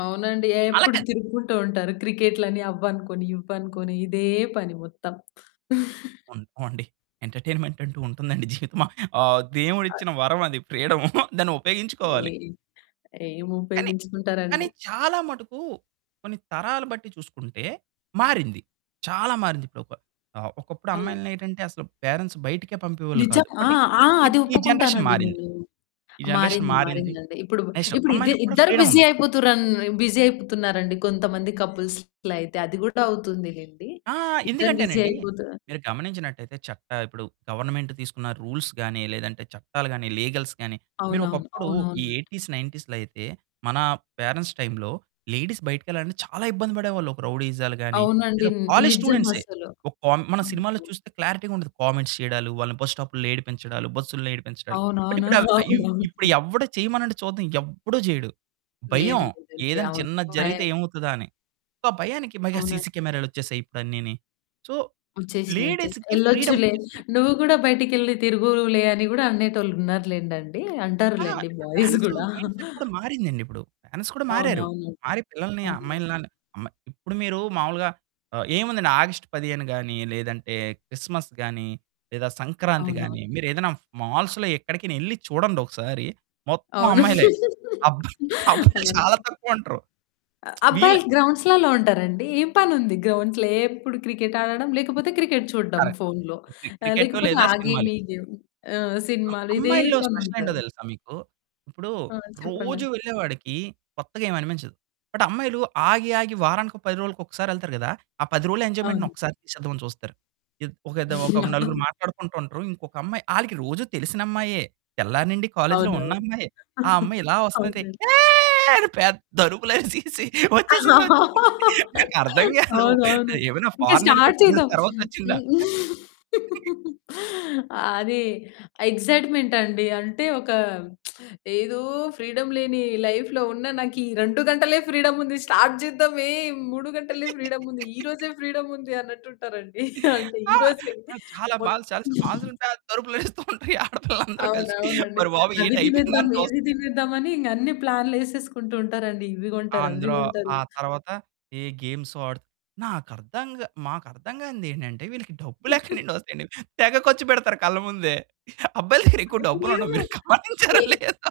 అవునండి. అలా ఏప్పుడు కాదు. తిరుక్కుంటూ ఉంటారు. క్రికెట్‌లని అవ్వనుకోని, ఇవ్వినుకోని ఇదే పని మొత్తం. ఉంటమండి. ఎంటర్‌టైన్‌మెంటంటూ ఉంటుందండి జీవితమ ఆ ఆ! దేవుడిచ్చిన వరమది ఫ్రీడము. దాన్ని ఉపయోగించుకోవాలి. ఏ కానీ కానీ ఏముపయోగించుకుంటారండి? చాలా మటుకు కొన్ని తరాల బట్టి చూసుకుంటే మారింది. చాలా మారింది. ఇప్పుడొక ఆహ్, ఒకప్పుడు అవును. అమ్మాయిలనేంటంటే అసలు పేరెంట్స్ బయటికే పంపేవాళ్ళు నిజం. కాదు. ఆ! బట్టి ఆ! ఇప్ అది ఈ జనరేషన్ ఒప్పుకుంటానండి మారింది. నేను. ఈ జనరేషన్ మారింది, మారింది. మారిందండి. ఇప్పుడు నెక్స్టు, ఇప్పుడు ఇదే అమ్మాయికి కూడా ఇద్దరు బిజీ ఫ్రీడముంది. అయిపోతురన్ బిజీ అయిపోతున్నారండి కొంతమంది కపుల్స్‌ లైతే. అది గూడా అవుతుంది‌లేండి. ఆ! ఇద్దరు బిజీ ఎందుకంటేనండి అయిపోతా మీరు గమనించినట్టయితే చట్ట ఇప్పుడు గవర్నమెంట్ తీసుకున్న రూల్స్‌ గాని, లేదంటే చట్టాలు గాని, లీగల్స్ గాని, అవునవును, మీరొకప్పుడు ఈ అవునవునండి. 80స్, 90స్‌లో అయితే మన పేరెంట్స్ టైంలో లేడీస్ బయటికెళ్ళాలంటే చాలా ఇబ్బంది పడేవాళ్ళు. ఒక రౌడీయిజాలు గాని, అవునండి. లేదా ని కాలేజ్ స్టూడెంట్సే. నిజమసలు. ఒక్కోం మనం సినిమాలో ఓహో! చూస్తే క్లారిటీ‌గా ఉంటది. కామెంట్స్ చేయడాలు, వాళ్ళని బస్‌స్టాపుల్లో ఏడిపించడాలు, బస్సుల్లో ఏడిపించడాలు. బట్ అవునవును. ఇప్పుడ ఆ! ఇవ్ ఇప్పుడు అవునవును. ఎవ్వడు చేయమనండీ చూద్దాం. ఎవ్వడు చేయడు. భయం. లేదు. లేదండి. ఏదన్నా అవును. చిన్నది జరిగితే 5 ఏమవుతదా అని. సొ ఆ భయానికి మైగా అవునండ్ సీసీ కెమెరాలొచ్చేసాయి ఇప్పుడు అన్నీని. సో, వచ్చేసినియి. వచ్చేసి లేడీస్‌కి ఫ్రీడమ్ ఎళ్ళొచ్చులే. ఒచ్చేసింది. నువ్వు గూడా బయటికెళ్లి తిరుగువులే అని కూడా అనేటోళ్ళు ఉన్నారు‌లెండండి. ఆ! అంటారు‌లెండి బాయ్స్ మెన్సు గూడా. మైండ్‌సెట్ కూడా మారిందండిప్పుడు. మెన్స్ కూడా మారారు. అవునవునండీ. మారి పిల్లలని, అవును. అమ్మాయిలని ఆళ్ళని అమ్మ ఇప్పుడు మీరు మామూలుగా ఆహ్, ఏముందండి ఆగష్టు పదిహేనుగాని, లేదంటే క్రిస్మస్‌ గాని, లేదా అవునవును. సంక్రాంతిగాని మీరు ఏదన్నా మాల్సులో ఎక్కడికైనా ఎళ్లి చూడండొకసారి మొత్తం అవును. అమ్మాయిలే. అబ్బ అబ్బాయిలు అవునా? చాలా తక్కువుంటరు. అ వీళ్ళే అబ్బాయిలు గ్రౌండ్సులల్లో ఉంటారండి. ఏం పనుంది గ్రౌండ్స్‌లో? ఏప్పుడు క్రికెట్ ఆడడం లేకపోతే క్రికెట్ చూడ్డం కరెక్ట్. ఫోన్‌‌లో. క్రి ఆహ్, క్రికెటు లేకపోతే లేదా ఆ గేమ్, సినిమాలు. ఈ గేమ్. ఆహ్, అ సినిమాలు ఇదే అమ్మాయిల్లో స్పెషల్ ఏంటో పనుంటది. తెలుసా మీకు! ఇప్పుడు ఆ! చెప్పండి. రోజు వెళ్ళేవాడికి కొత్తగా ఏమనిపించదు. బట్ అమ్మాయిలు ఆగి, ఆగి వారానికో, 10 రోలుకో ఒక్కసారెళ్తారు గదా! ఆ 10 రోజుల ఎంజాయ్‌మెంట్‌ని అవును. ఒక్కసారి ఇచ్చేద్దామని చూస్తారు. ఇద్ ఒకిదొక నలుగురు మాట్లాడుకుంటూ ఉంటరు. ఇంకొక అమ్మాయి ఆళ్ళకి రోజు తెలిసినమ్మాయే. తెల్లారి నుండి కాలేజ్‌లో ఉన్న అవునవును. అమ్మాయే. ఆ అమ్మాయి ఇలా వస్తుంటే అవునండీ. ఏ అని పేద్దరుపులు అరిసేసి వచ్చేసింది, వచ్చేసింది. నాకర్థం కాదు, అవునవును. ఏమైనా ఇంకా ఫారిన్ ఎళ్ళిపోయి స్టార్ట్ 2 ఇయర్స్ చేద్దాం. తర్వాతొచ్చిందా? హ్మ్. అది ఎగ్సైట్‌మెంటండి. అంటే ఒక ఏదో ఫ్రీడమ్ లేని లైఫ్‌లో ఉన్న నాకీ 2 గంటలే ఫ్రీడమ్ ఉంది. స్టార్ట్ చేద్దామే 3 గంటలే ఫ్రీడముంది. ఈ రోజే ఫ్రీడముందన్నట్టుంటారండి. ఆ! ఈ రోజే ఆహ్, చాలా మొ మాల్స్ చాలా, చాల మాల్సుంటాయి. పేద్ద అరుపులరుస్తూ ఉంటారు. ఈ ఆడపిల్లలందరూ కలిసి. అవునవునండి. ఓరి బాబు అవి ఏంటి అయిపోయిందా తినేద్దాం, అని ఇవి చూస్తే. తినేద్దామని ఇంగ అన్ని ప్లాన్లేసేసుకుంటూ ఉంటారండి. ఇవి ఆ! గొంటారు, అవి అందులో గొంటారు. ఆ తర్వాత ఏ గేమ్సో ఆడు నాకర్థం మాకర్థం కానిదేంటంటే వీళ్ళకి డబ్బులు ఎక్కడి నుండి వస్తాయండి? తెగ ఖర్చు పెడతారు కళ్ళ ముందే. అబ్బాయిల దగ్గర ఎక్కువ డబ్బులు అయ్యో! ఉండవు మీరు గమనించారో ఏ లేదో.